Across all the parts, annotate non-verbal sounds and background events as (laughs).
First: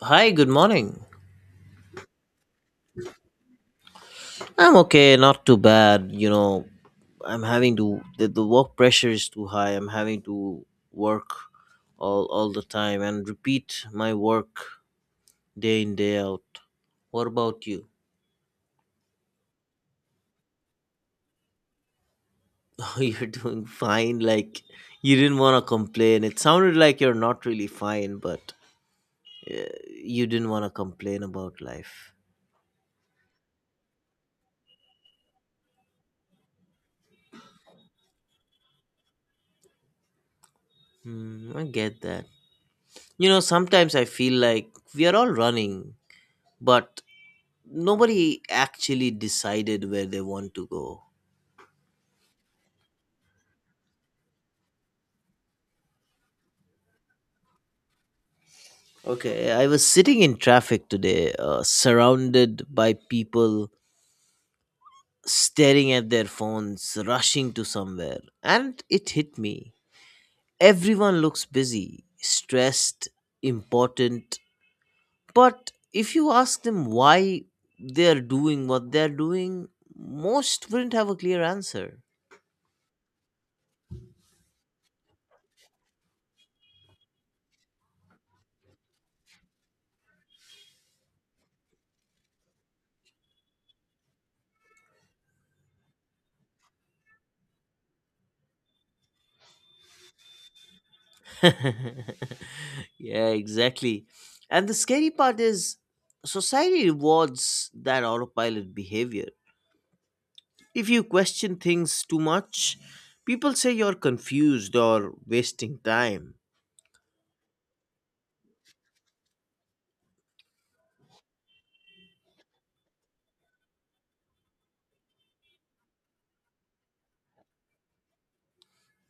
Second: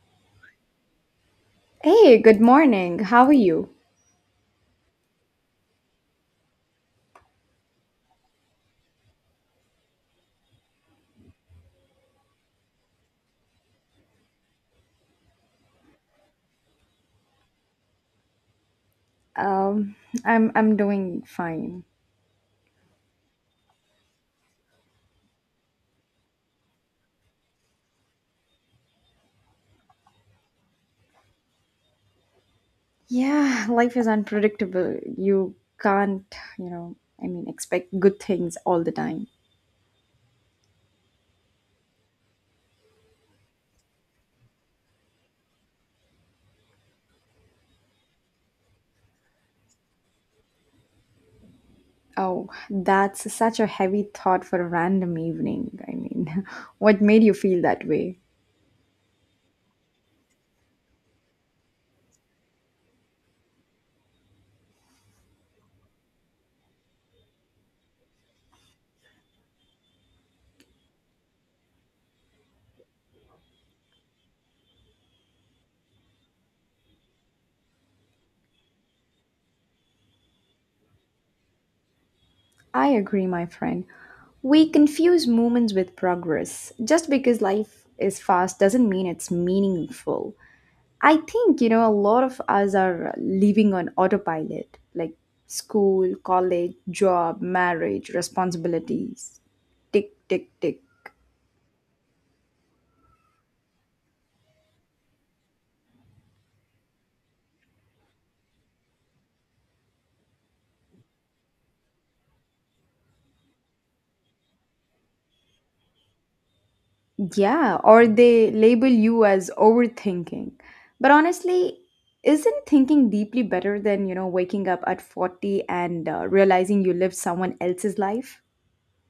Hi, good morning. Hey, good morning. How are you? I'm okay, not too bad. I'm having to the work pressure is too high. I'm having to work all the time and repeat my work day in day out. What about you? (laughs) Um, I'm doing fine. Oh, you're doing fine. Like you didn't want to complain. It sounded like you're not really fine, but uh, you didn't want to complain about life. Yeah, life is unpredictable. You can't, you know, I mean, expect good things all the time. Hmm, I get that. You know, sometimes I feel like we are all running, but nobody actually decided where they want to go. Oh, that's such a heavy thought for a random evening. I mean, (laughs) what made you feel that way? Okay, I was sitting in traffic today, surrounded by people staring at their phones, rushing to somewhere, and it hit me. Everyone looks busy, stressed, important, but if you ask them why they're doing what they're doing, most wouldn't have a clear answer. I agree, my friend. We confuse moments with progress. Just because life is fast doesn't mean it's meaningful. I think, a lot of us are living on autopilot, like school, college, job, marriage, responsibilities. Tick, tick, tick. (laughs) Yeah, exactly. And the scary part is society rewards that autopilot behavior. If you question things too much, people say you're confused or wasting time. Yeah, or they label you as overthinking. But honestly, isn't thinking deeply better than, waking up at 40 and realizing you lived someone else's life?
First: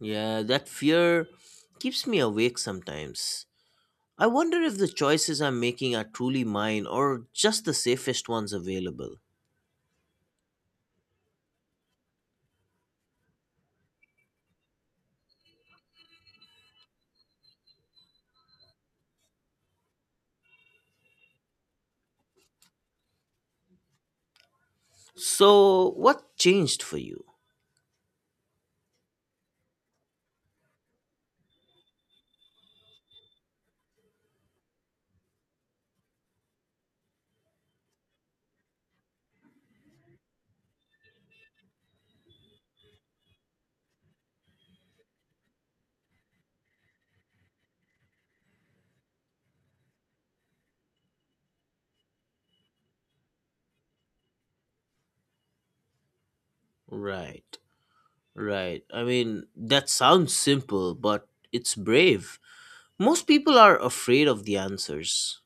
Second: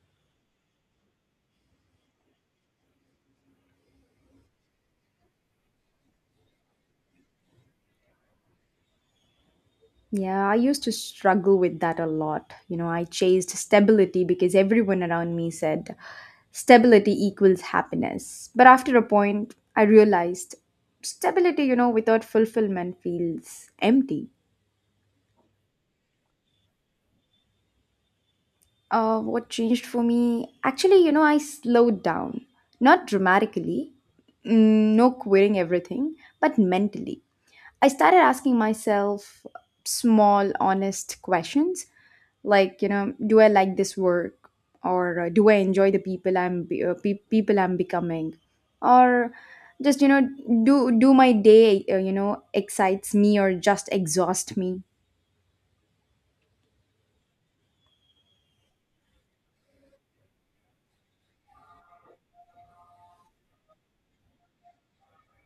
Yeah, that fear keeps me awake sometimes. I wonder if the choices I'm making are truly mine or just the safest ones available. Yeah, I used to struggle with that a lot. I chased stability because everyone around me said stability equals happiness. But after a point, I realized stability, without fulfillment feels empty. So, what changed for you? What changed for me? Actually, I slowed down. Not dramatically, no quitting everything, but mentally. I started asking myself small, honest questions like, do I like this work, or do I enjoy the people people I'm becoming, or just do my day excites me or just exhaust me? Right, right. I mean, that sounds simple, but it's brave. Most people are afraid of the answers.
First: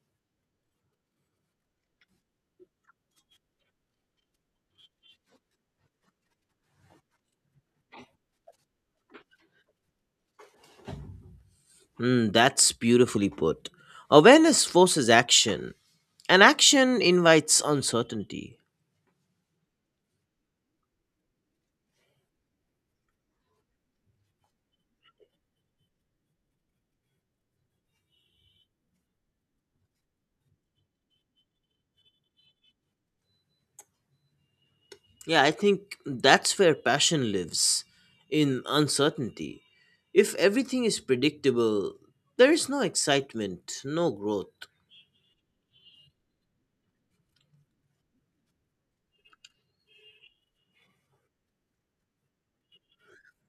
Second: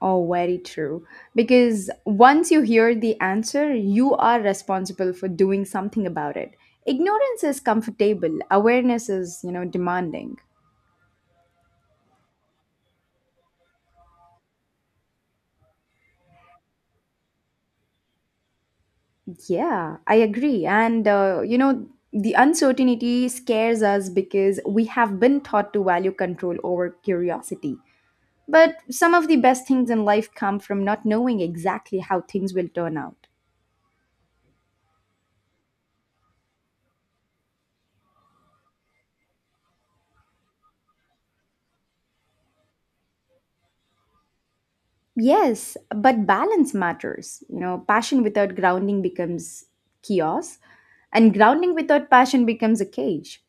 Oh, very true, because once you hear the answer you are responsible for doing something about it. Ignorance is comfortable, awareness is, demanding. Hmm, that's beautifully put. Awareness forces action, and action invites uncertainty. Yeah, I agree. And, the uncertainty scares us because we have been taught to value control over curiosity. But some of the best things in life come from not knowing exactly how things will turn out. Yeah, I think that's where passion lives in uncertainty. If everything is predictable, there is no excitement, no growth. Yes, but balance matters. Passion without grounding becomes chaos, and grounding without passion becomes a cage.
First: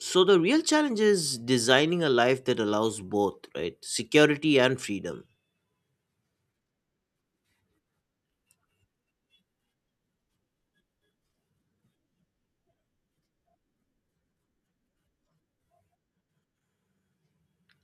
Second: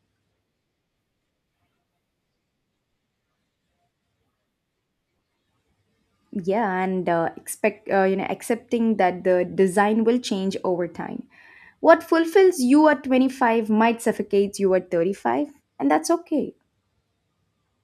So, the real challenge is designing a life that allows both, right? Security and freedom. Yeah, and expect accepting that the design will change over time. What fulfills you at 25 might suffocate you at 35, and that's okay.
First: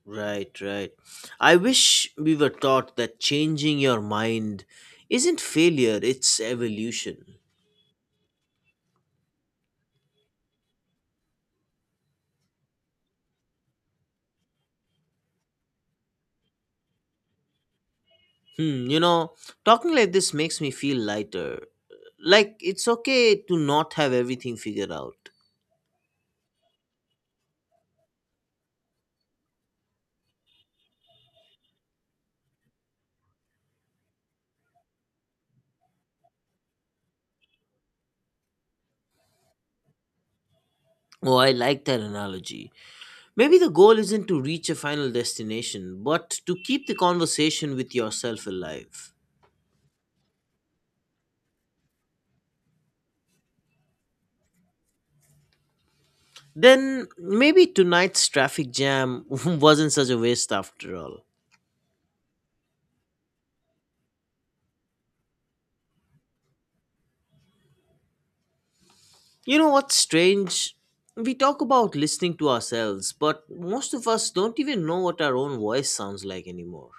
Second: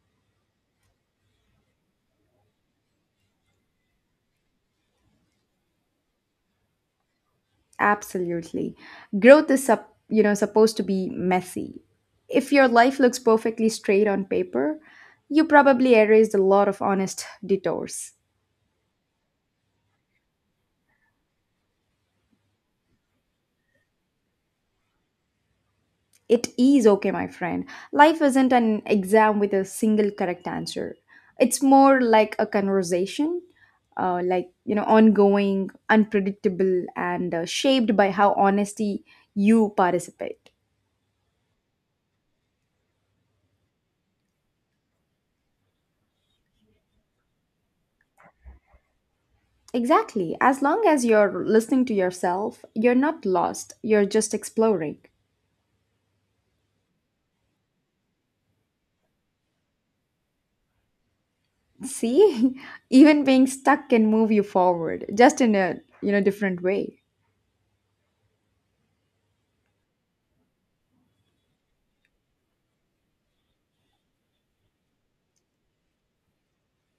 Right, right. I wish we were taught that changing your mind isn't failure, it's evolution. Absolutely. Growth is supposed to be messy. If your life looks perfectly straight on paper, you probably erased a lot of honest detours. Hmm, you know, talking like this makes me feel lighter. Like, it's okay to not have everything figured out. It is okay, my friend. Life isn't an exam with a single correct answer. It's more like a conversation, like, ongoing, unpredictable, and shaped by how honesty you participate. Oh, I like that analogy. Maybe the goal isn't to reach a final destination, but to keep the conversation with yourself alive. Exactly. As long as you're listening to yourself, you're not lost, you're just exploring. Then maybe tonight's traffic jam (laughs) wasn't such a waste after all. See, (laughs) even being stuck can move you forward, just in a, different way. You know what's strange? We talk about listening to ourselves, but most of us don't even know what our own voice sounds like anymore.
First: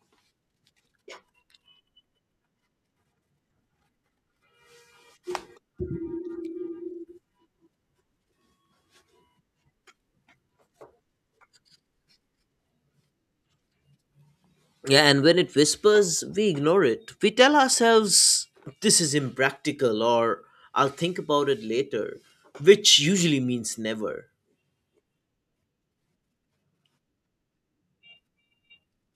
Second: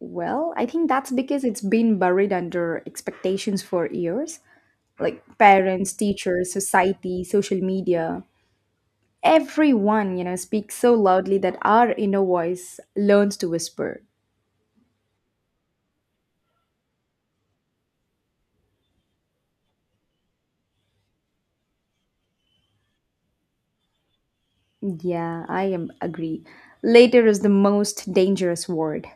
Well, I think that's because it's been buried under expectations for years. Like parents, teachers, society, social media. Everyone, speaks so loudly that our inner voice learns to whisper. Yeah, and when it whispers, we ignore it. We tell ourselves, this is impractical, or I'll think about it later, which usually means never. Yeah, I am agree. Later is the most dangerous word.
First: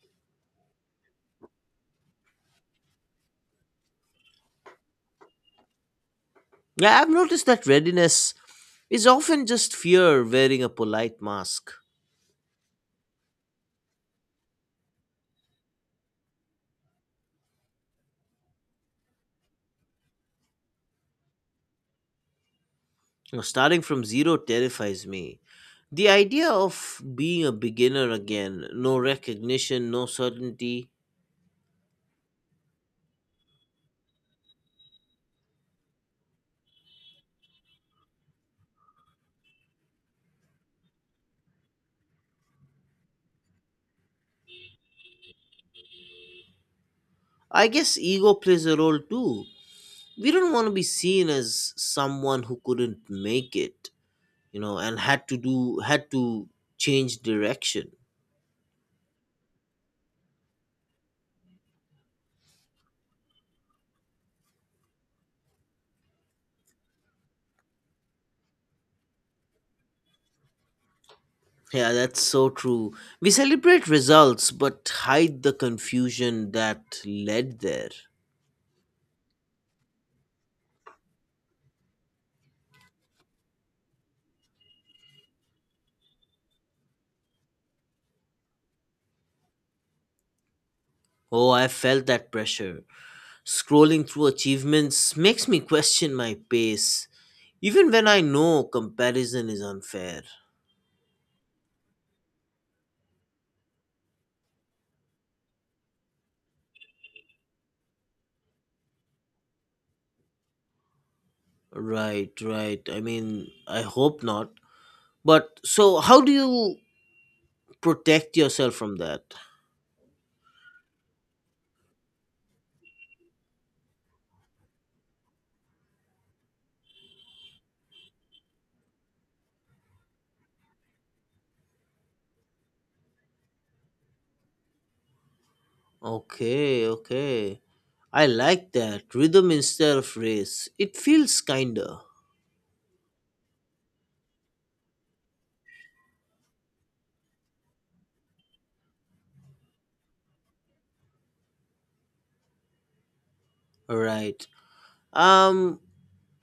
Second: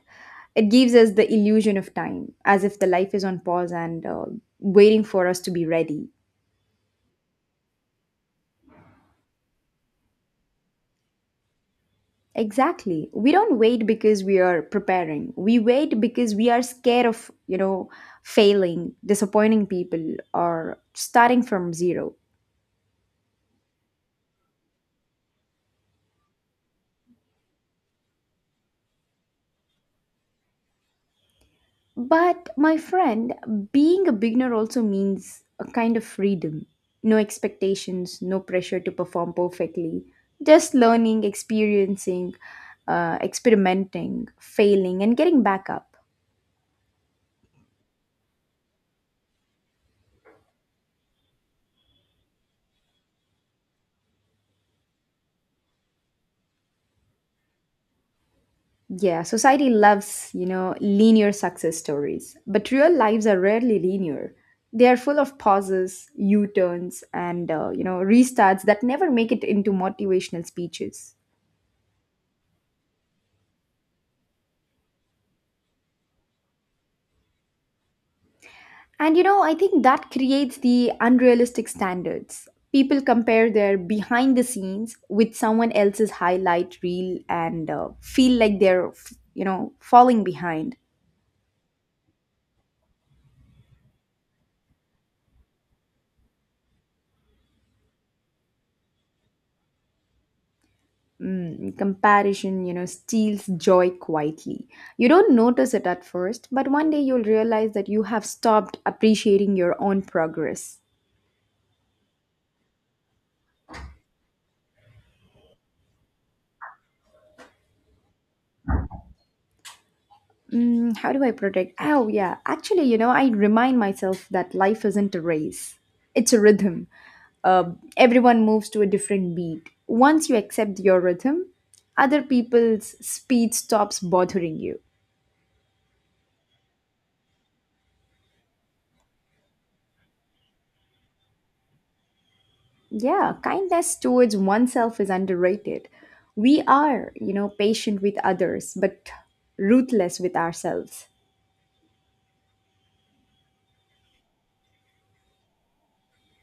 It gives us the illusion of time, as if the life is on pause and waiting for us to be ready. Yeah, I've noticed that readiness is often just fear wearing a polite mask. Exactly. We don't wait because we are preparing. We wait because we are scared of, failing, disappointing people, or starting from zero. Now, starting from zero terrifies me. The idea of being a beginner again, no recognition, no certainty. But my friend, being a beginner also means a kind of freedom. No expectations, no pressure to perform perfectly. Just learning, experiencing, experimenting, failing, and getting back up. I guess ego plays a role too. We don't want to be seen as someone who couldn't make it, you know, and had to change direction. Yeah, society loves, linear success stories, but real lives are rarely linear. They are full of pauses, U-turns, and restarts that never make it into motivational speeches. Yeah, that's so true. We celebrate results but hide the confusion that led there. And I think that creates the unrealistic standards. People compare their behind the scenes with someone else's highlight reel and feel like they're, falling behind. Oh, I felt that pressure. Scrolling through achievements makes me question my pace, even when I know comparison is unfair. Comparison, steals joy quietly. You don't notice it at first, but one day you'll realize that you have stopped appreciating your own progress. Right, right. I mean, I hope not. But so, how do you protect yourself from that? How do I protect? Oh, yeah. Actually, I remind myself that life isn't a race, it's a rhythm. Uh, Everyone moves to a different beat. Once you accept your rhythm, other people's speed stops bothering you. Okay, okay. I like that. Rhythm instead of race. It feels kinder. Yeah, kindness towards oneself is underrated. We are, patient with others, but ruthless with ourselves. Right. Um,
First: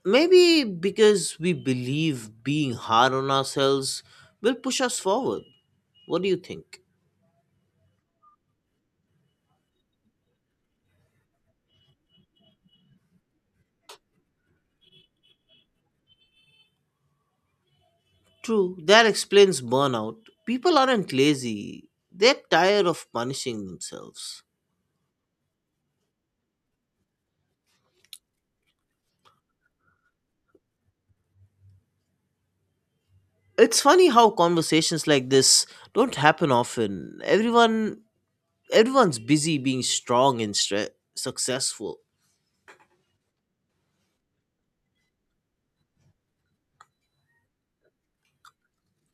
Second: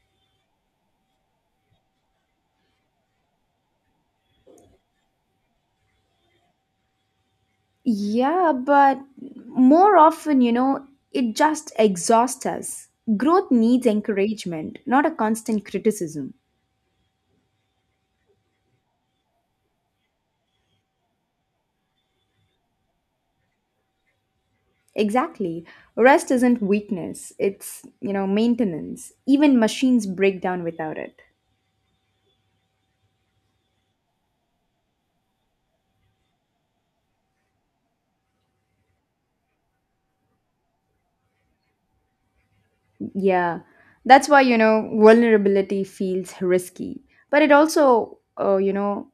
Maybe because we believe being hard on ourselves will push us forward. What do you think? Yeah, but more often, it just exhausts us. Growth needs encouragement, not a constant criticism. True, that explains burnout. People aren't lazy, they're tired of punishing themselves. Exactly. Rest isn't weakness, it's, maintenance. Even machines break down without it. It's funny how conversations like this don't happen often. Everyone's busy being strong and successful. Yeah, that's why, vulnerability feels risky. But it also,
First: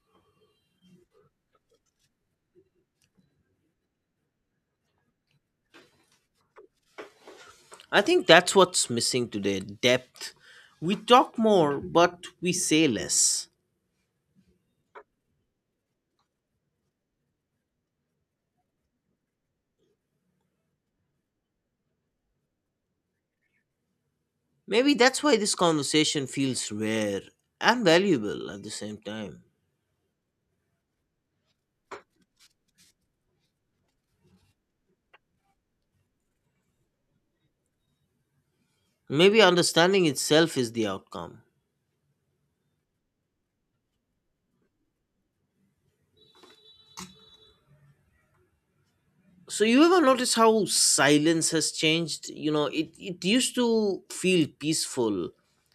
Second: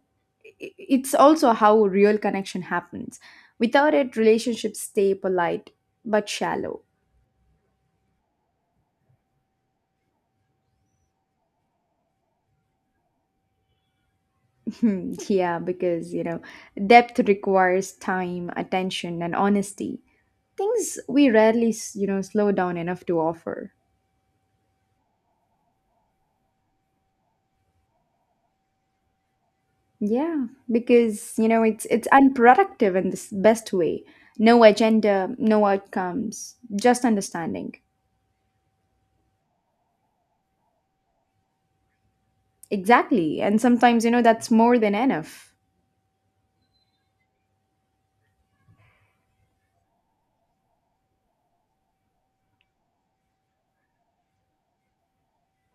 it's also how real connection happens. Without it, relationships stay polite but shallow. I think that's what's missing today, depth. We talk more, but we say less. (laughs) Yeah, because, depth requires time, attention, and honesty. Things we rarely, slow down enough to offer. Maybe that's why this conversation feels rare and valuable at the same time. Yeah, because, it's unproductive in this best way. No agenda, no outcomes, just understanding. Maybe understanding itself is the outcome. Exactly. And sometimes, that's more than enough. So you ever notice how silence has changed? You know, it used to feel peaceful.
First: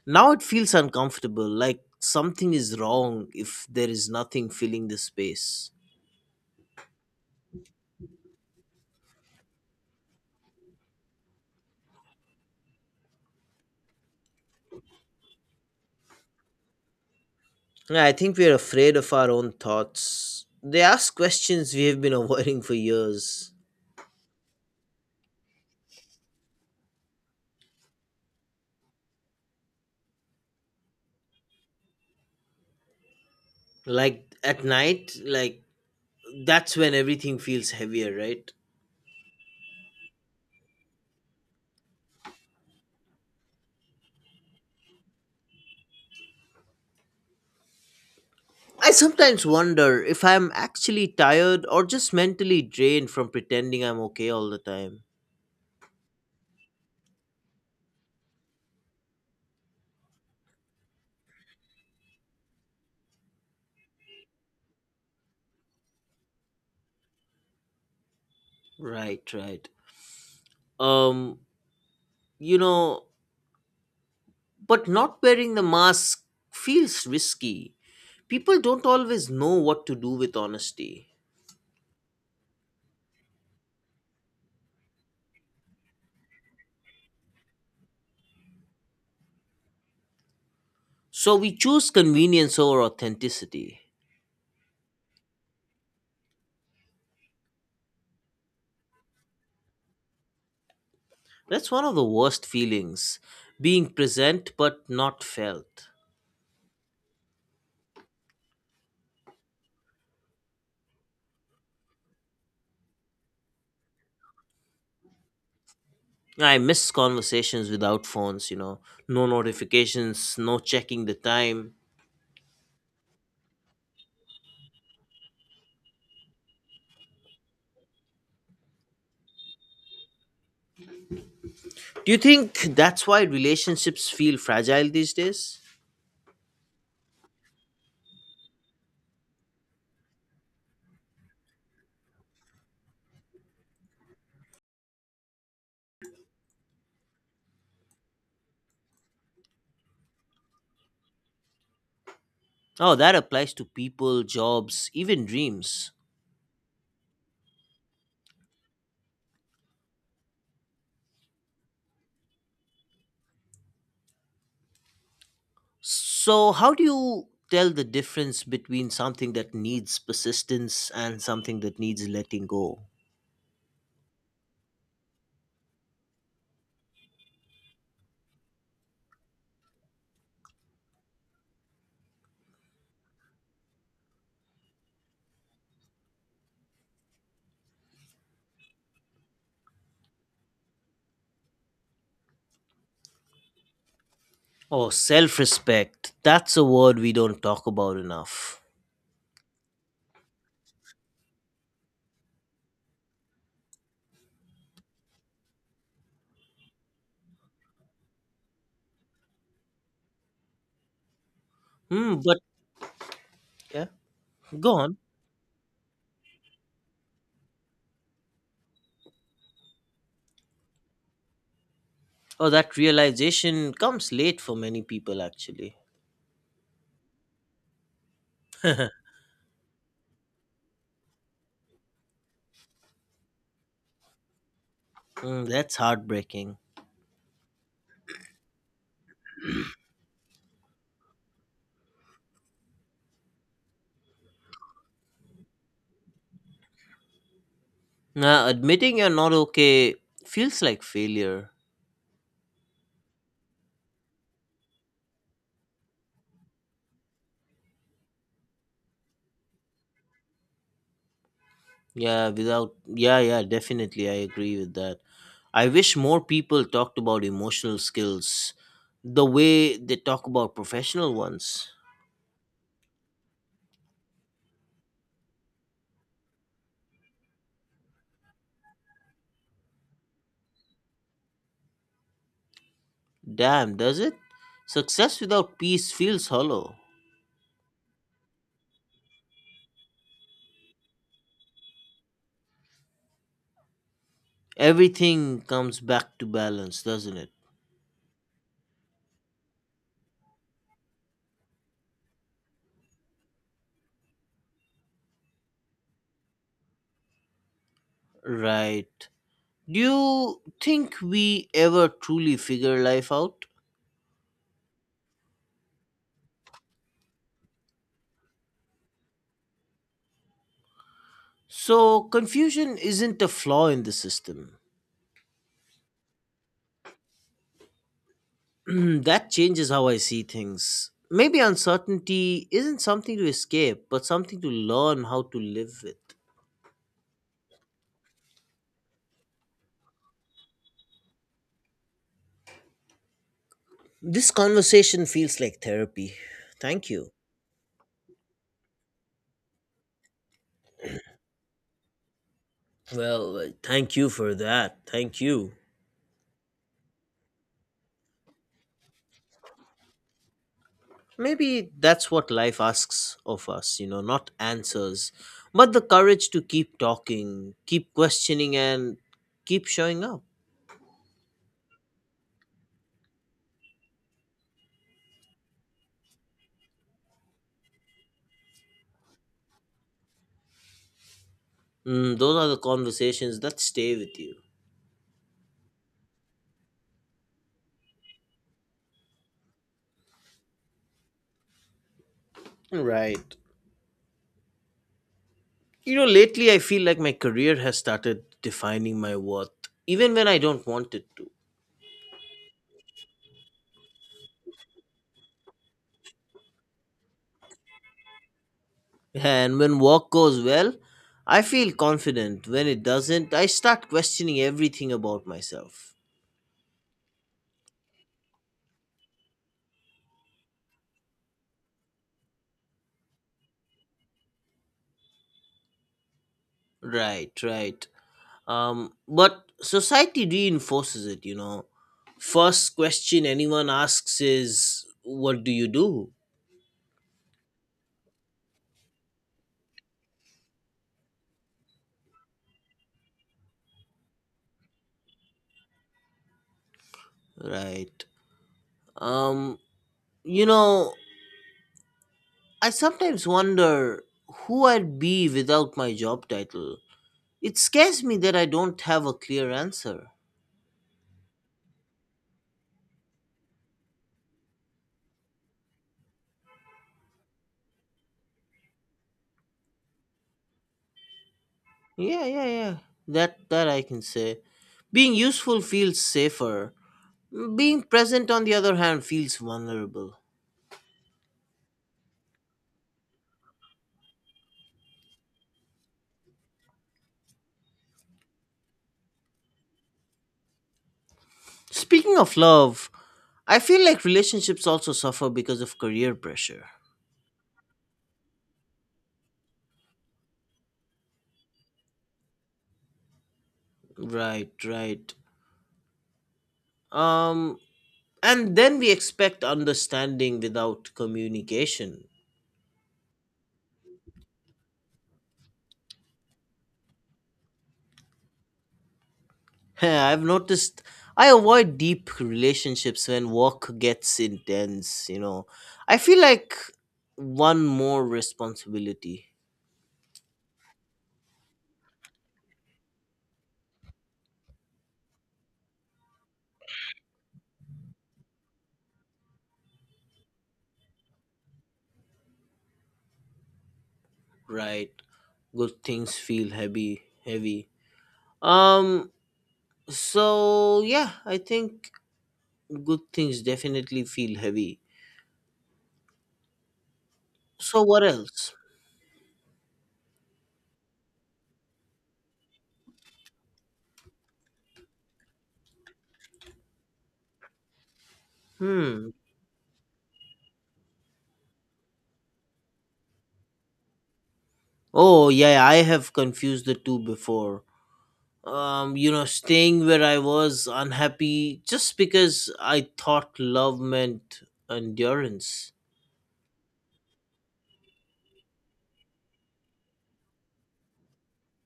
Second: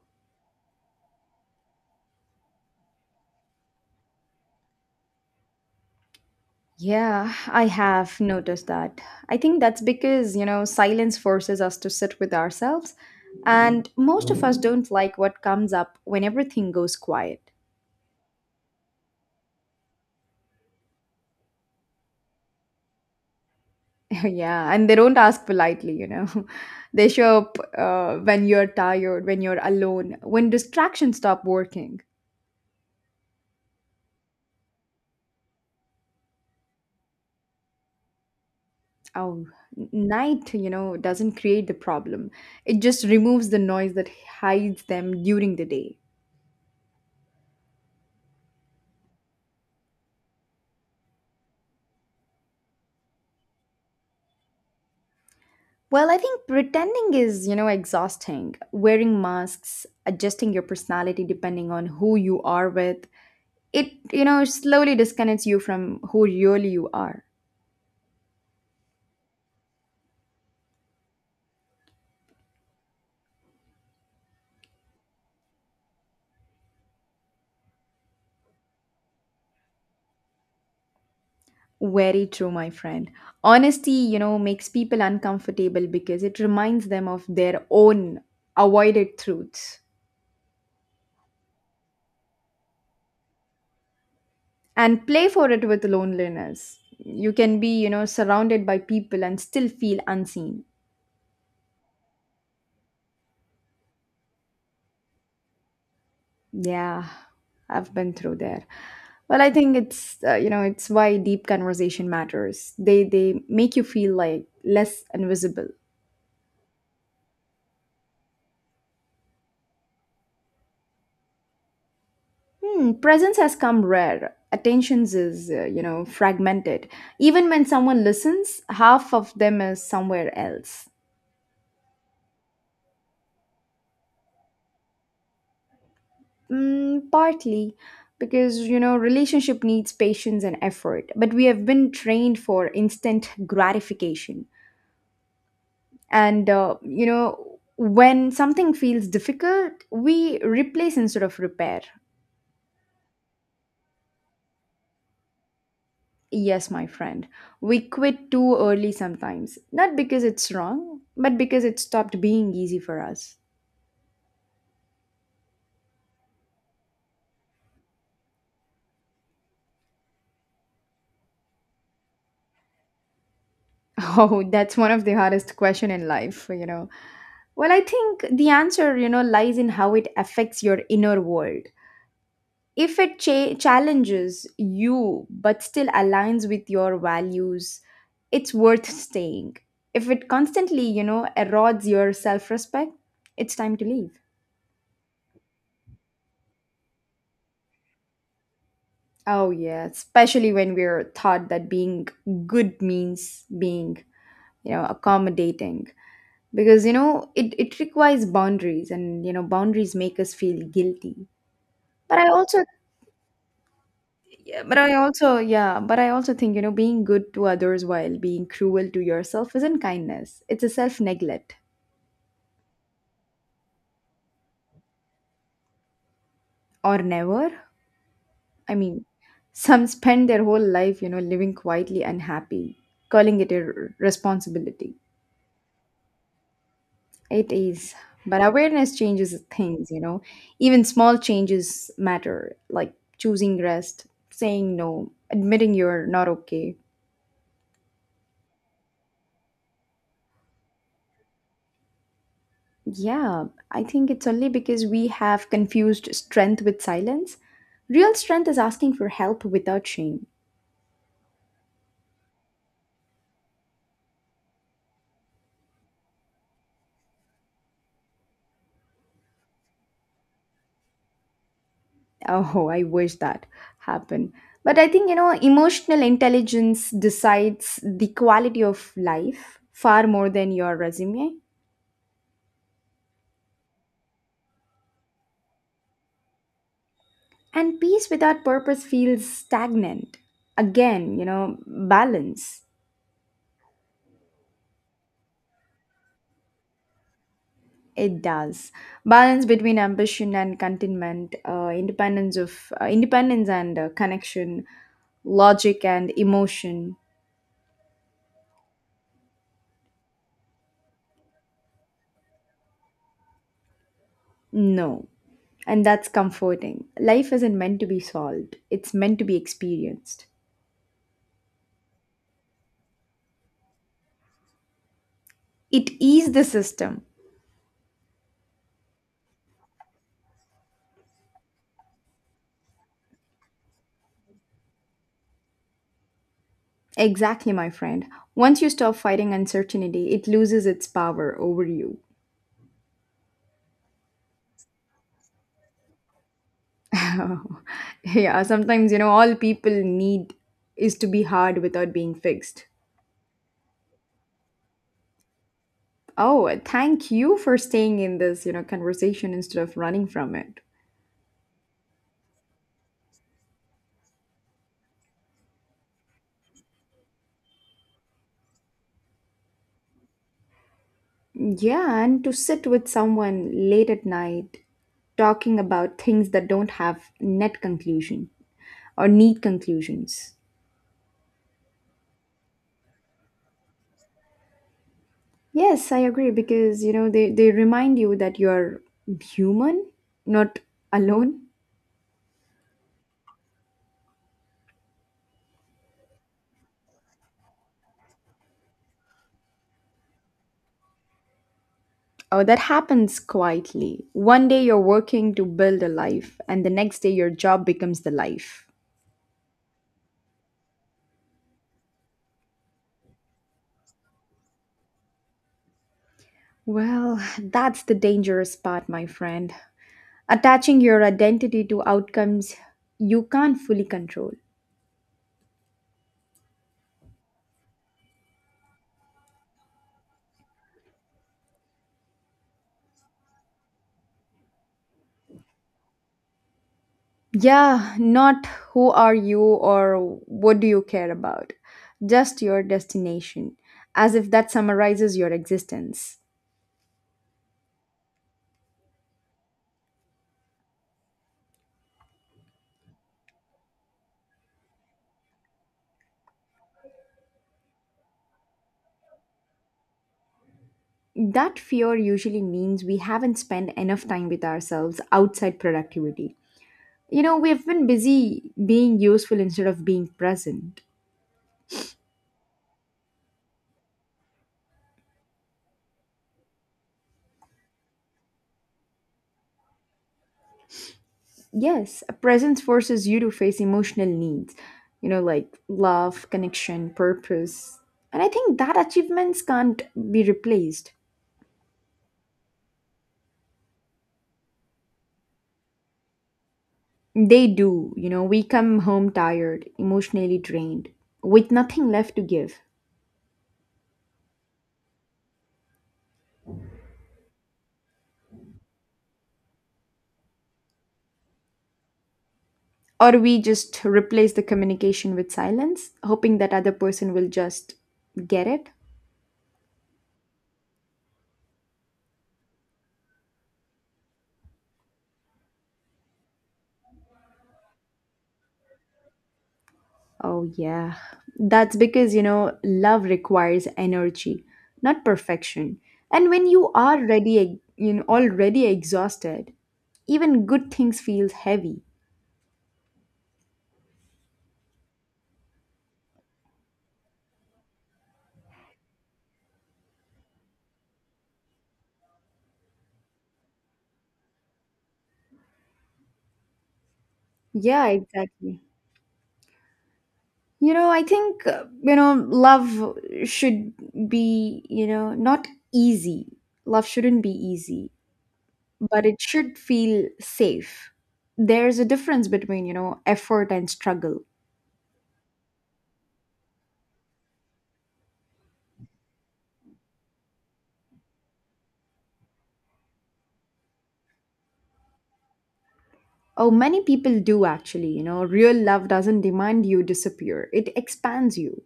Now it feels uncomfortable, like something is wrong if there is nothing filling the space. Yeah, I have noticed that. I think that's because, silence forces us to sit with ourselves. And most of us don't like what comes up when everything goes quiet. Yeah, I think we're afraid of our own thoughts. They ask questions we have been (laughs) avoiding for years. (laughs) Yeah, and they don't ask politely. (laughs) They show up when you're tired, when you're alone, when distractions stop working. Like at night, like that's when everything feels heavier, right? Oh, night, doesn't create the problem, it just removes the noise that hides them during the day. I sometimes wonder if I'm actually tired or just mentally drained from pretending I'm okay all the time. Well, I think pretending is, exhausting. Wearing masks, adjusting your personality depending on who you are with, it, slowly disconnects you from who really you are. Right, right. Um, you know, but not wearing the mask feels risky. People don't always know what to do with honesty. Very true, my friend. Honesty, makes people uncomfortable because it reminds them of their own avoided truths. So we choose convenience over authenticity. And play for it with loneliness. You can be, surrounded by people and still feel unseen. That's one of the worst feelings, being present but not felt. Yeah, I've been through there. Well, I think it's you know it's why deep conversation matters. They make you feel like less invisible. I miss conversations without phones, you know, no notifications, no checking the time. Hmm, presence has come rare. Attentions is fragmented. Even when someone listens, half of them is somewhere else. Do you think that's why relationships feel fragile these days? Partly because relationship needs patience and effort, but we have been trained for instant gratification. And when something feels difficult, we replace instead of repair. Oh, that applies to people, jobs, even dreams. Yes, my friend, we quit too early sometimes, not because it's wrong but because it stopped being easy for us. So, how do you tell the difference between something that needs persistence and something that needs letting go? (laughs) Oh, that's one of the hardest question in life. Well, I think the answer lies in how it affects your inner world. If it challenges you but still aligns with your values, it's worth staying. If it constantly erodes your self-respect, it's time to leave. Oh, self respect. That's a word we don't talk about enough. Oh, yeah, especially when we're taught that being good means being, accommodating. Because it requires boundaries, and boundaries make us feel guilty. But Hmm, I but also. yeah, Yeah, go on. But I also think, being good to others while being cruel to yourself isn't kindness. It's a self-neglect Oh, that realization comes late for many people, actually. or never. I (laughs) mean, (laughs) some spend their whole life, living quietly unhappy, calling it a responsibility. Mm, that's heartbreaking. It is. But awareness changes things. Even small changes matter, like choosing rest, saying no, admitting you're not okay. Now, admitting you're not okay feels like failure. Yeah, I think it's only because we have confused strength with silence. Real strength is asking for help without shame. (laughs) Yeah, without. Yeah, yeah, definitely. I agree with that. I wish more people talked about emotional skills the way they talk about professional ones. Oh, I wish that happened. But I think, emotional intelligence decides the quality of life far more than your resume. Damn, does it? Success without peace feels hollow. And peace without purpose feels stagnant. Again, balance. Everything comes back to balance, doesn't it? It does. Balance between ambition and contentment, independence and connection, logic and emotion. Right. Do you think we ever truly figure life out? No. And that's comforting. Life isn't meant to be solved. It's meant to be experienced. So, confusion isn't a flaw in the system. It is the system. (clears throat) That changes how I see things. Maybe uncertainty isn't something to escape, but something to learn how to live with. Exactly, my friend. Once you stop fighting uncertainty, it loses its power over you. This conversation feels like therapy. Thank you. (laughs) Yeah, sometimes, all people need is to be hard without being fixed. Well, thank you for that. Thank you. Oh, thank you for staying in this, conversation instead of running from it. Maybe that's what life asks of us, you know, not answers, but the courage to keep talking, keep questioning, and keep showing up. Yeah, and to sit with someone late at night talking about things that don't have net conclusion or need conclusions. Mm, those are the conversations that stay with you. Yes, I agree because, they remind you that you're human, not alone. Right. You know, lately I feel like my career has started defining my worth, even when I don't want it to. Oh, that happens quietly. One day you're working to build a life, and the next day your job becomes the life. And when work goes well, I feel confident. When it doesn't, I start questioning everything about myself. Well, (laughs) that's the dangerous part, my friend. Attaching your identity to outcomes you can't fully control. Right, right. But society reinforces it, you know. First question anyone asks is, what do you do? Yeah, not who are you or what do you care about, just your destination, as if that summarizes your existence. Right. Um, you know, I sometimes wonder who I'd be without my job title. It scares me that I don't have a clear answer. That fear usually means we haven't spent enough time with ourselves outside productivity. We've been busy being useful instead of being present. Yeah, yeah, yeah. That I can say. Being useful feels safer. Being present on the other hand feels vulnerable. Yes, a presence forces you to face emotional needs, like love, connection, purpose. And I think that achievements can't be replaced. Speaking of love, I feel like relationships also suffer because of career pressure. They do, we come home tired, emotionally drained, with nothing left to give. Right, right. Um, and then we expect understanding without communication. Or we just replace the communication with silence, hoping that other person will just get it. (laughs) I've noticed I avoid deep relationships when work gets intense, you know. I feel like one more responsibility. Oh, yeah. That's because, love requires energy, not perfection. And when you are ready, already exhausted, even good things feels heavy. Right. Good things feel heavy, heavy. Um. So yeah, I think good things definitely feel heavy. So Yeah, what else? exactly. I think, love should be, not easy. Love shouldn't be easy, but Hmm. it should feel safe. There's a difference between, effort and struggle. Oh yeah, yeah, I have confused the two before. You know, staying where I was unhappy just because I thought love meant endurance. Oh, many people do actually. You know, real love doesn't demand you disappear; it expands you.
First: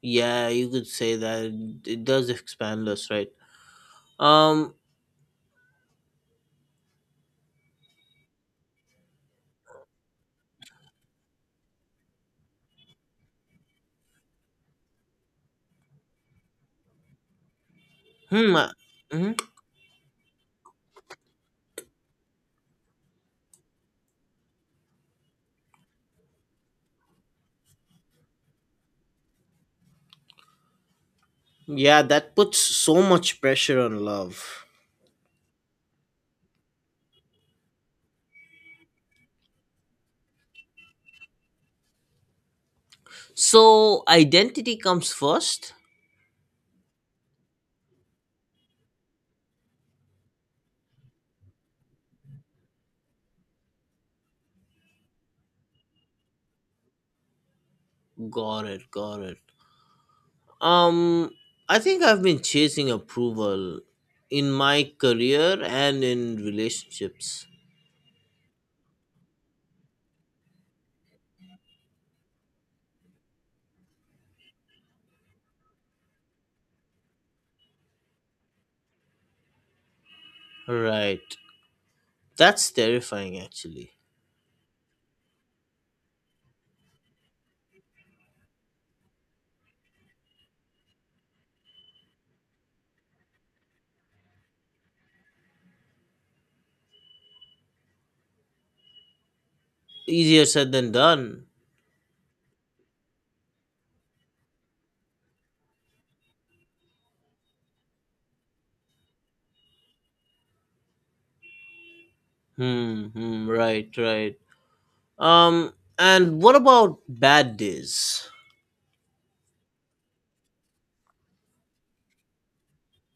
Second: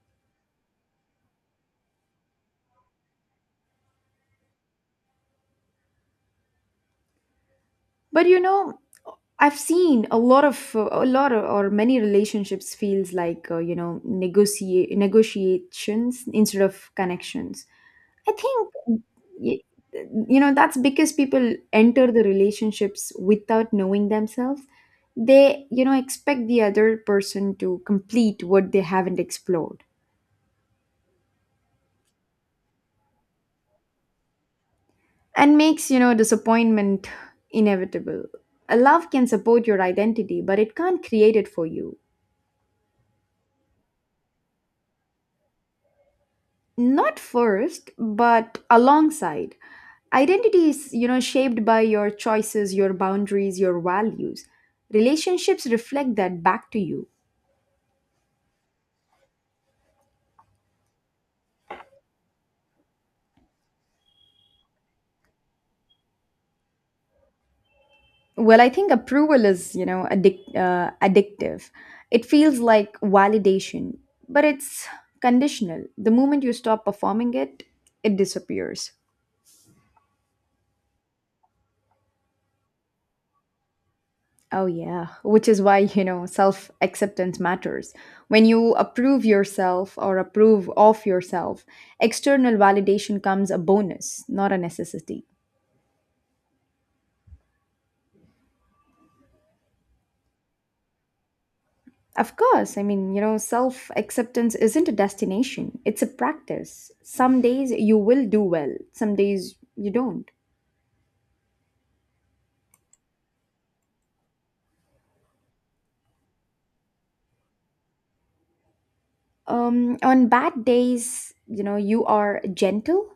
Yeah, you could say that it does expand us, right? Um, But I've seen a lot of, or many relationships feels like negotiate negotiations instead of connections. I hmm, think mhm. y- you know that's because people enter the relationships without knowing themselves. They expect the other person to complete what they haven't explored, Yeah, that puts so much pressure on love. and makes disappointment inevitable. A love can support your identity, but it can't create it for you. So identity comes first? Not first, but alongside. Identity is shaped by your choices, your boundaries, your values. Relationships reflect that back to you. Got it, got it. Um I think I've been chasing approval in my career and in relationships. Well, I think approval is addictive. It feels like validation, but it's conditional. The moment you stop performing it, it disappears. Right. That's terrifying actually. Oh, yeah. Which is why, self acceptance matters. When you approve yourself, or approve of yourself, external validation comes a bonus, not a necessity. Easier said than done. Of course, I mean, self acceptance isn't a destination, it's a practice. Some days you will do well, some days you don't. Hmm, hmm, right, right. Um and what about bad days? On bad days, you are gentle.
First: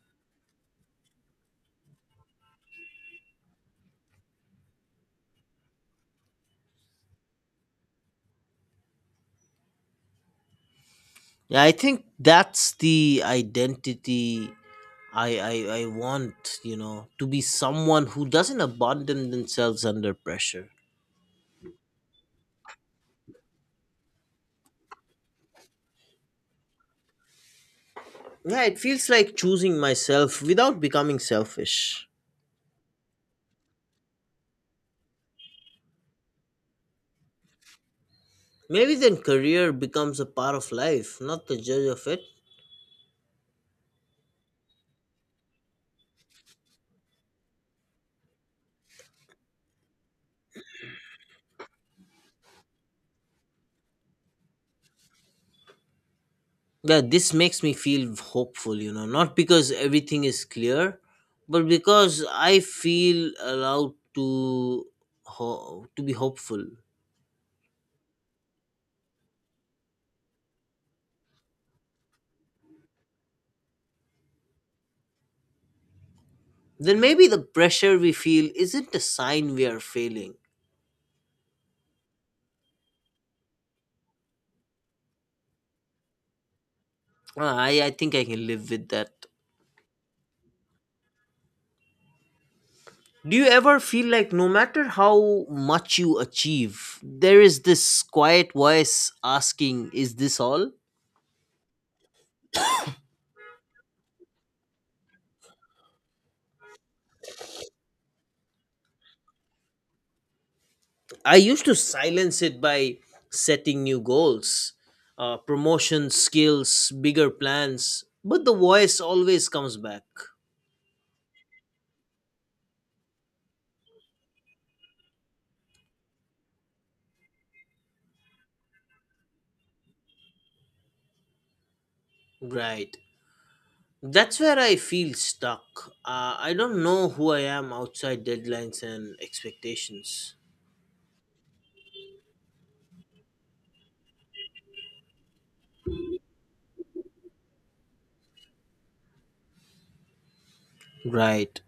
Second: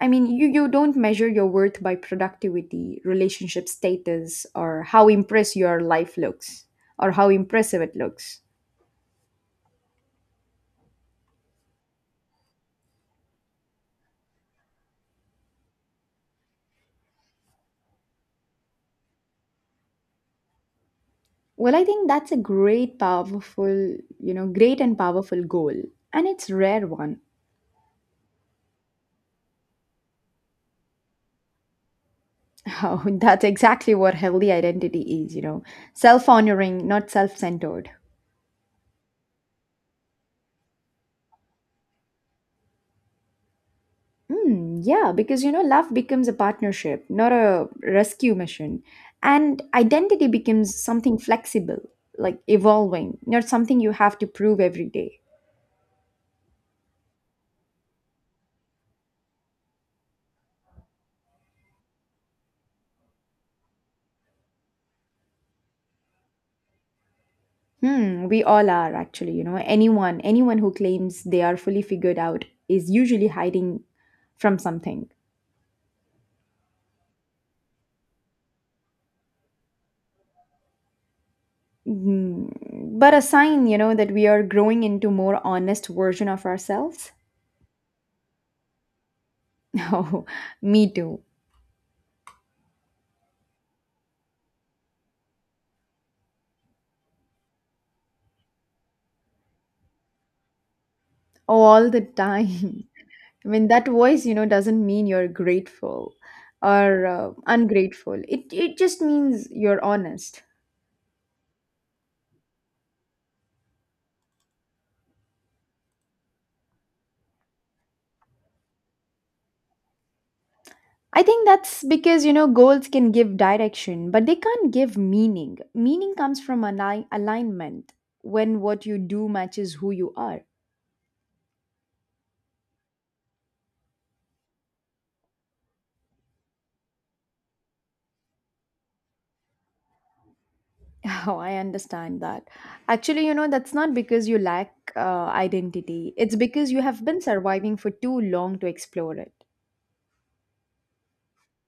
I mean, you don't measure your worth by productivity, relationship status, or how impressed your life looks, or how impressive it looks. Yeah, I think that's the identity I, I I want, you know, to be someone who doesn't abandon themselves under pressure. Well, I think that's a great and powerful goal. And it's rare one. Yeah, it feels like choosing myself without becoming selfish. (laughs) Oh, that's exactly what healthy identity is, self honoring, not self centered. Maybe then career becomes a part of life, not the judge of it. Hmm, yeah, because love becomes a partnership, not a rescue mission. And identity becomes something flexible, like evolving, not something you have to prove every day. Yeah, this makes me feel hopeful, you know, not because everything is clear, but because I feel allowed to to be hopeful. Hmm, we all are actually, anyone who claims they are fully figured out is usually hiding from something. Then maybe the pressure we feel isn't a sign we are failing. Mm, but a sign, that we are growing into more honest version of ourselves. Ah, I think I can live with that. (laughs) Oh, me too. Do you ever feel like no matter how much you achieve, there is this quiet voice asking, is this all? All the time. I mean, that voice, doesn't mean you're grateful or ungrateful. It just means you're honest. I used to silence it by setting new goals, promotion, skills, bigger plans, but the voice always comes back. I think that's because, goals can give direction, but they can't give meaning. Meaning comes from alignment, when what you do matches who you are. Right. That's where I feel stuck. I don't know who I am outside deadlines and expectations. (laughs) Oh, I understand that. Actually, that's not because you lack identity, it's because you have been surviving for too long to explore it. Right.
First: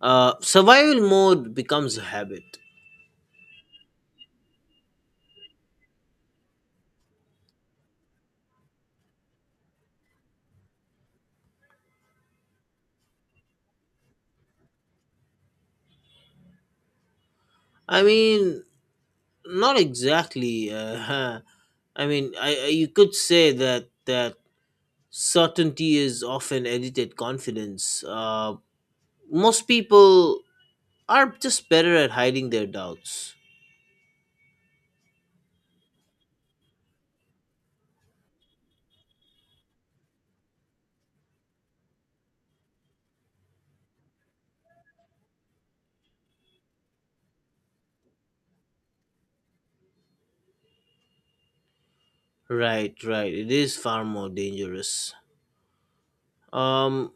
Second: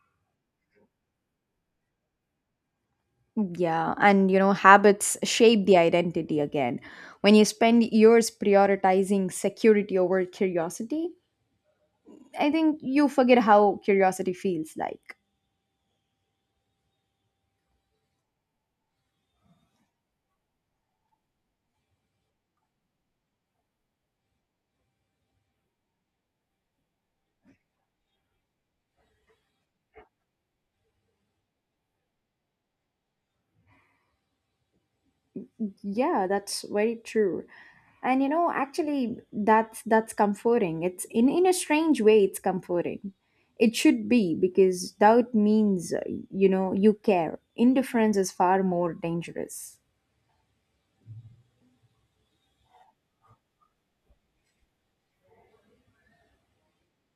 Survival mode becomes a habit. Yeah, and habits shape the identity again. When you spend years prioritizing security over curiosity, I think you forget how curiosity feels like. I mean, not exactly. (laughs) Huh. I mean, I you could say that certainty is often edited confidence. Most people are just better at hiding their doubts. Yeah, that's very true. And actually that's comforting. It's in a strange way it's comforting. It should be because doubt means you care. Indifference is far more dangerous. Right, right. It is far more dangerous. Um,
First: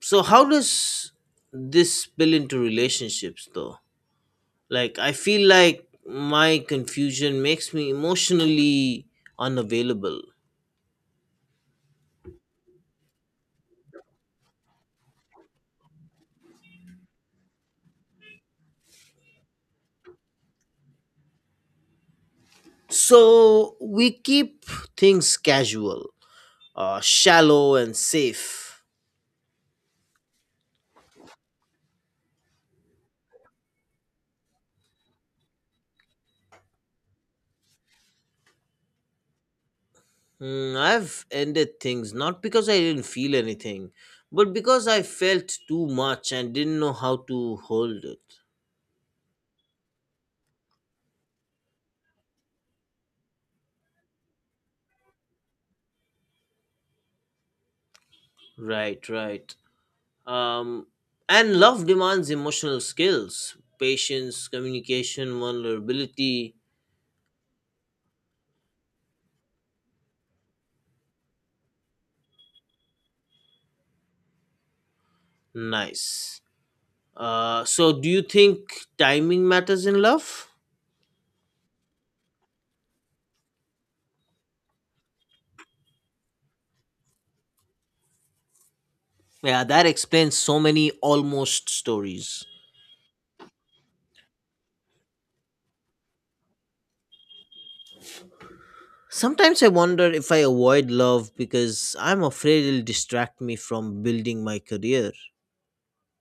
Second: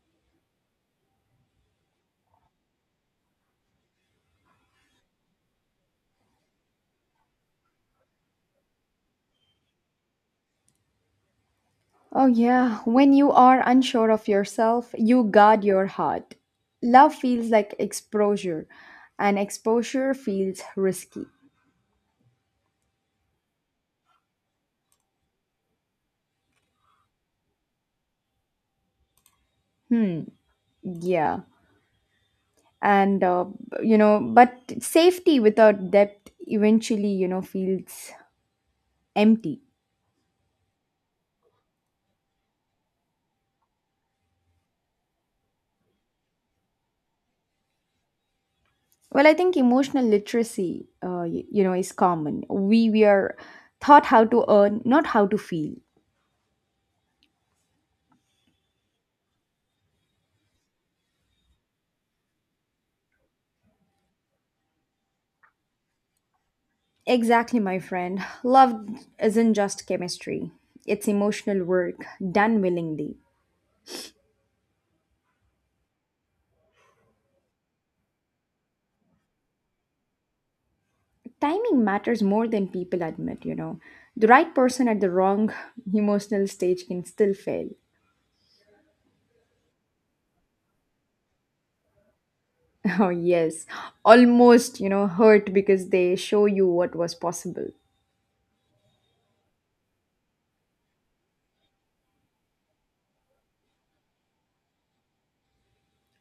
so how does this spill into relationships though? Like I feel like my confusion makes me emotionally unavailable. Oh, yeah. When you are unsure of yourself, you guard your heart. Love feels like exposure, and exposure feels risky. So we keep things casual, shallow and safe. Hmm, yeah. And, but safety without depth eventually, feels empty. Hmm, I've ended things not because I didn't feel anything, but because I felt too much and didn't know how to hold it. Well, I think emotional literacy, you know, is common. We are taught how to earn, not how to feel. Right, right. Um, and love demands emotional skills, patience, communication, vulnerability. Exactly, my friend. Love isn't just chemistry, it's emotional work done willingly. Nice. So, do you think timing matters in love? Timing matters more than people admit, you know. The right person at the wrong emotional stage can still fail. Yeah, that explains so many almost stories. (laughs) Oh, yes, almost, hurt because they show you what was possible. Sometimes I wonder if I avoid love because I'm afraid it'll distract me from building my career.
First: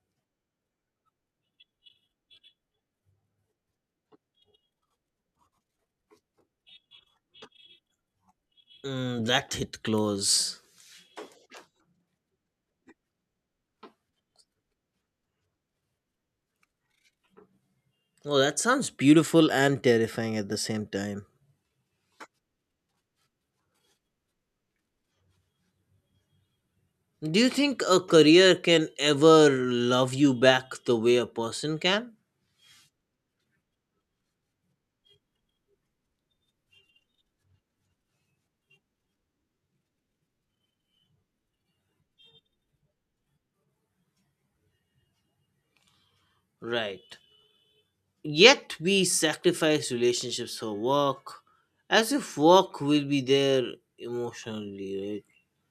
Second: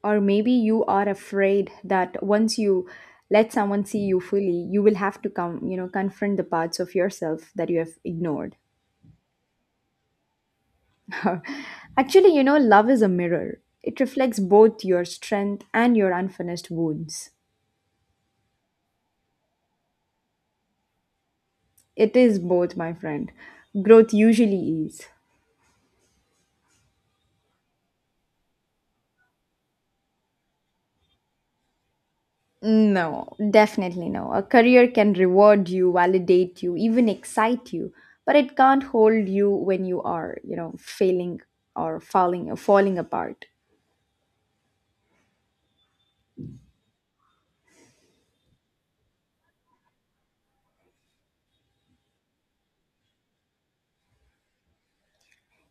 Or maybe you are afraid that once you let someone see you fully, you will have to come, confront the parts of yourself that you have ignored. Mm, that hit close. (laughs) Actually, love is a mirror. It reflects both your strength and your unfinished wounds. Oh, that sounds beautiful and terrifying at the same time. It is both, my friend. Growth usually is. Do you think a career can ever love you back the way a person can? No, definitely no. A career can reward you, validate you, even excite you, but it can't hold you when you are, failing or falling apart. Right. Yet we sacrifice relationships for work, as if work will be there emotionally,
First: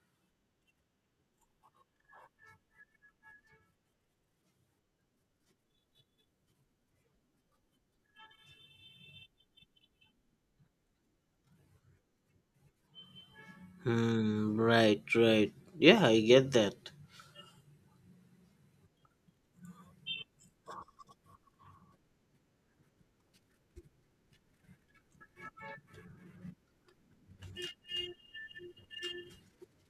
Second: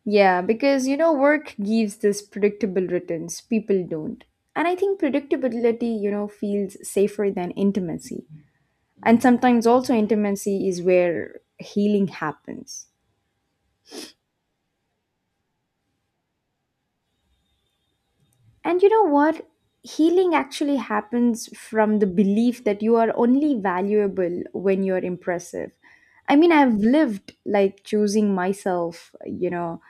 Yeah, because work gives this predictable returns. People don't. And I think predictability, feels safer than intimacy. And sometimes also intimacy is where healing happens. right? Hmm, right, right. Yeah, I get that. And you know what? Healing actually happens from the belief that you are only valuable when you're impressive. I mean, I've lived like choosing myself,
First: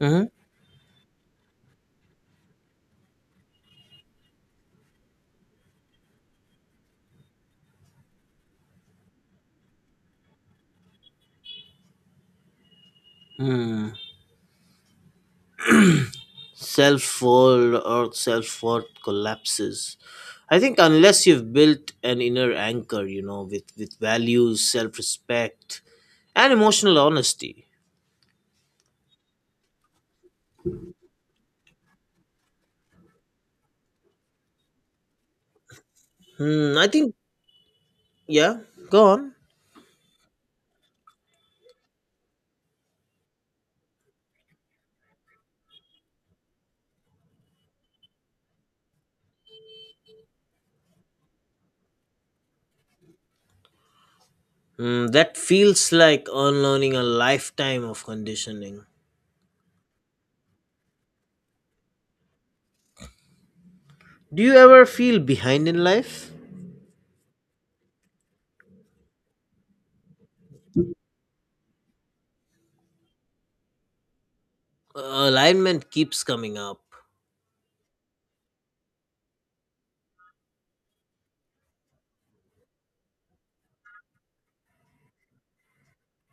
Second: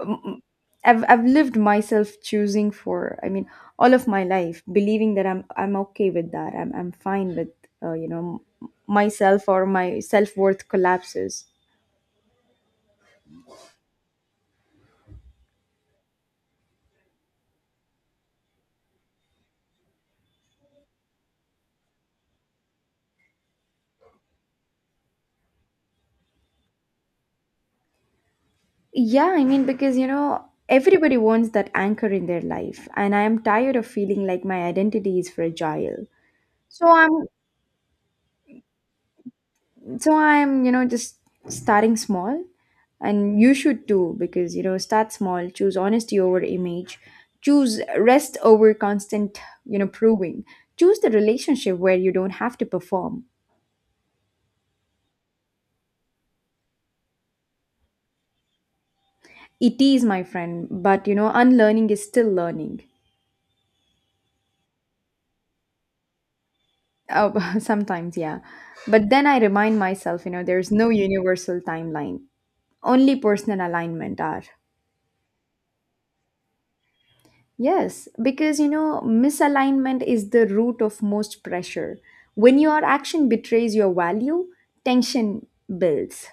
Mm-hmm. M- I've lived myself choosing for I mean all of my life believing that I'm okay with that I'm fine with myself or my self worth collapses. Hmm. Self world or self worth collapses. I think unless you've built an inner anchor, you know, with, values, self respect, and emotional honesty. Yeah, I mean, because everybody wants that anchor in their life, and I am tired of feeling like my identity is fragile. Hmm, I So think, I'm, yeah, go on. so I'm, just starting small, and you should too, because start small, choose honesty over image, choose rest over constant, proving, choose the relationship where you don't have to perform. Hmm, that feels like unlearning a lifetime of conditioning. It is, my friend, but unlearning is still learning. Do you ever feel behind in life? Oh, (laughs) sometimes, yeah. But then I remind myself, there's no universal timeline. Only personal alignment are. Uh, alignment keeps coming up. Yes, because, misalignment is the root of most pressure. When your action betrays your value, tension builds.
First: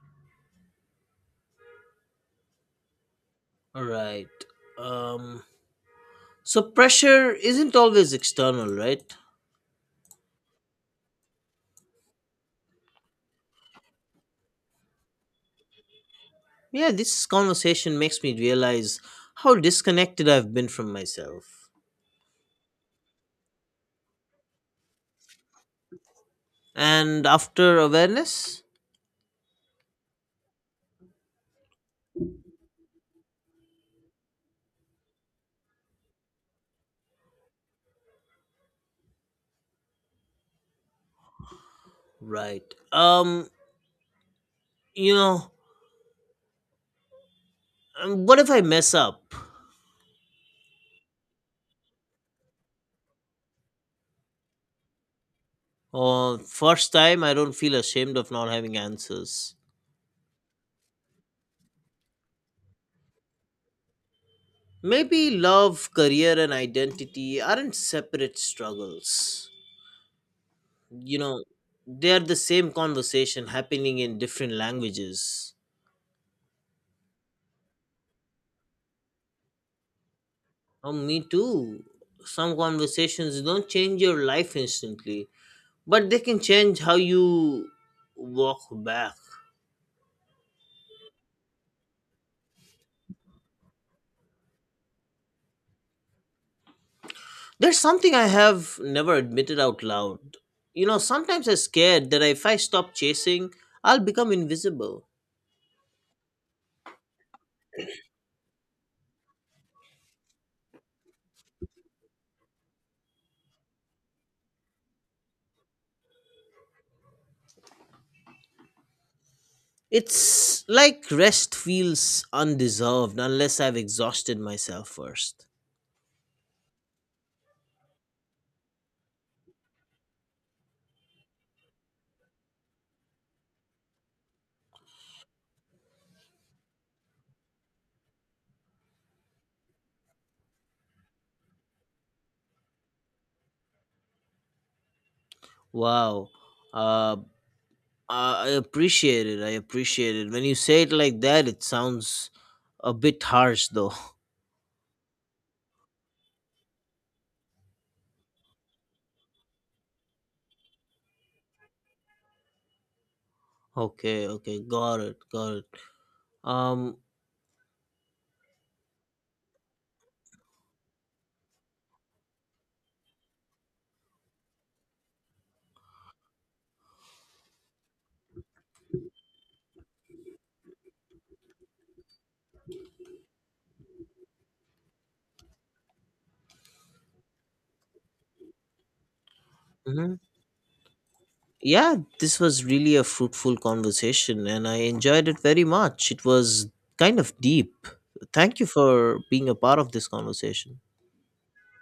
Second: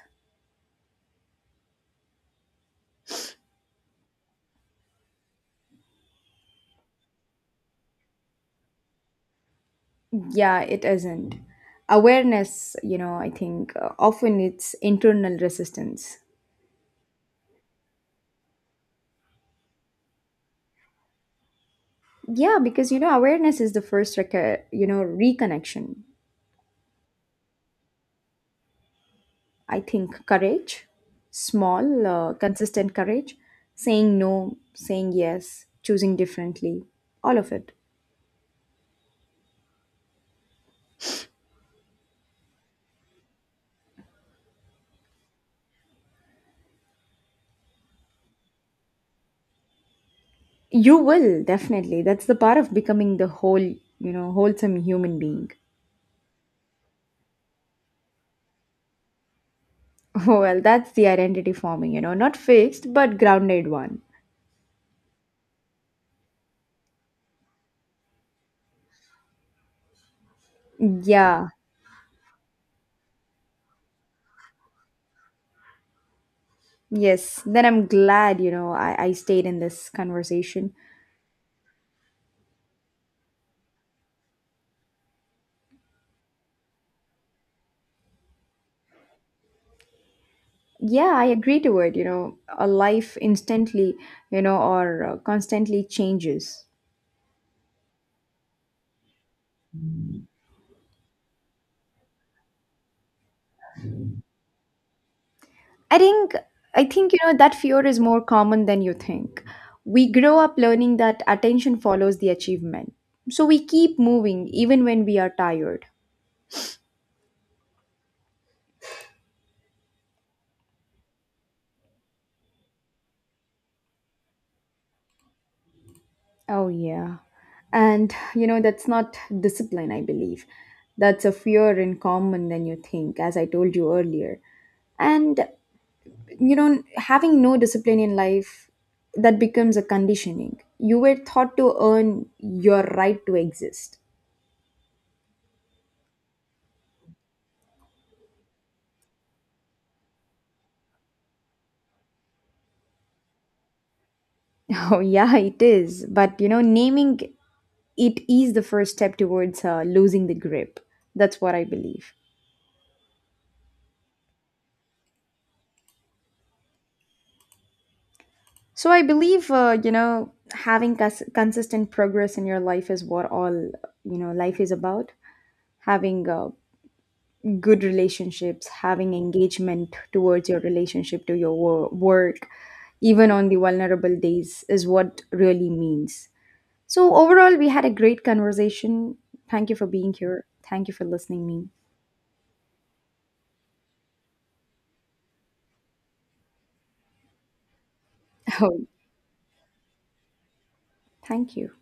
Alright. Um, so, pressure isn't always external, right? Yeah, it isn't. Awareness, I think often it's internal resistance. Yeah, this conversation makes me realize how disconnected I've been from myself. Yeah, because, awareness is the first, you know, reconnection. And after awareness? I think courage, small, consistent courage, saying no, saying yes, choosing differently, all of it. Right. Um, you know, what if I mess up? You will definitely. That's the part of becoming the whole, wholesome human being. First time, I don't feel ashamed of not having answers. (laughs) Well, that's the identity forming, not fixed, but grounded one. Maybe love, career, and identity aren't separate struggles. You know, Yeah, they are the same conversation happening in different languages. yes. Then I'm glad, I stayed in this conversation. Oh, me too. Some conversations don't change your life instantly, but they can change how you walk back. Yeah, I agree to it, a life instantly, or constantly changes. There's something I have never admitted out loud. You know, sometimes I'm scared that if I stop chasing, I'll become invisible. I think I think you know that fear is more common than you think. We grow up learning that attention follows the achievement. So we keep moving even when we are tired. It's like rest feels undeserved unless I've exhausted myself first. Oh yeah. And you know that's not discipline, I believe. That's a fear in common than you think, as I told you earlier. And having no discipline in life that becomes a conditioning. You were taught to earn your right to exist. Wow. Uh, I appreciate it. I appreciate it. When you say it like that, it sounds a bit harsh though. (laughs) (laughs) Oh, yeah, it is. But naming it is the first step towards losing the grip. That's what I believe. Okay, okay. Got it. Got it. Um, So I believe, having consistent progress in your life is what all, life is about. Having good relationships, having engagement towards your relationship to your work, even on the vulnerable days, is what really means. So overall, we had a great conversation. Thank you for being mhm. here. Thank you for listening me. Yeah, this was really a fruitful conversation and I enjoyed it very much. It was kind of deep. Thank (laughs) you Oh, for being a part of this conversation. thank you.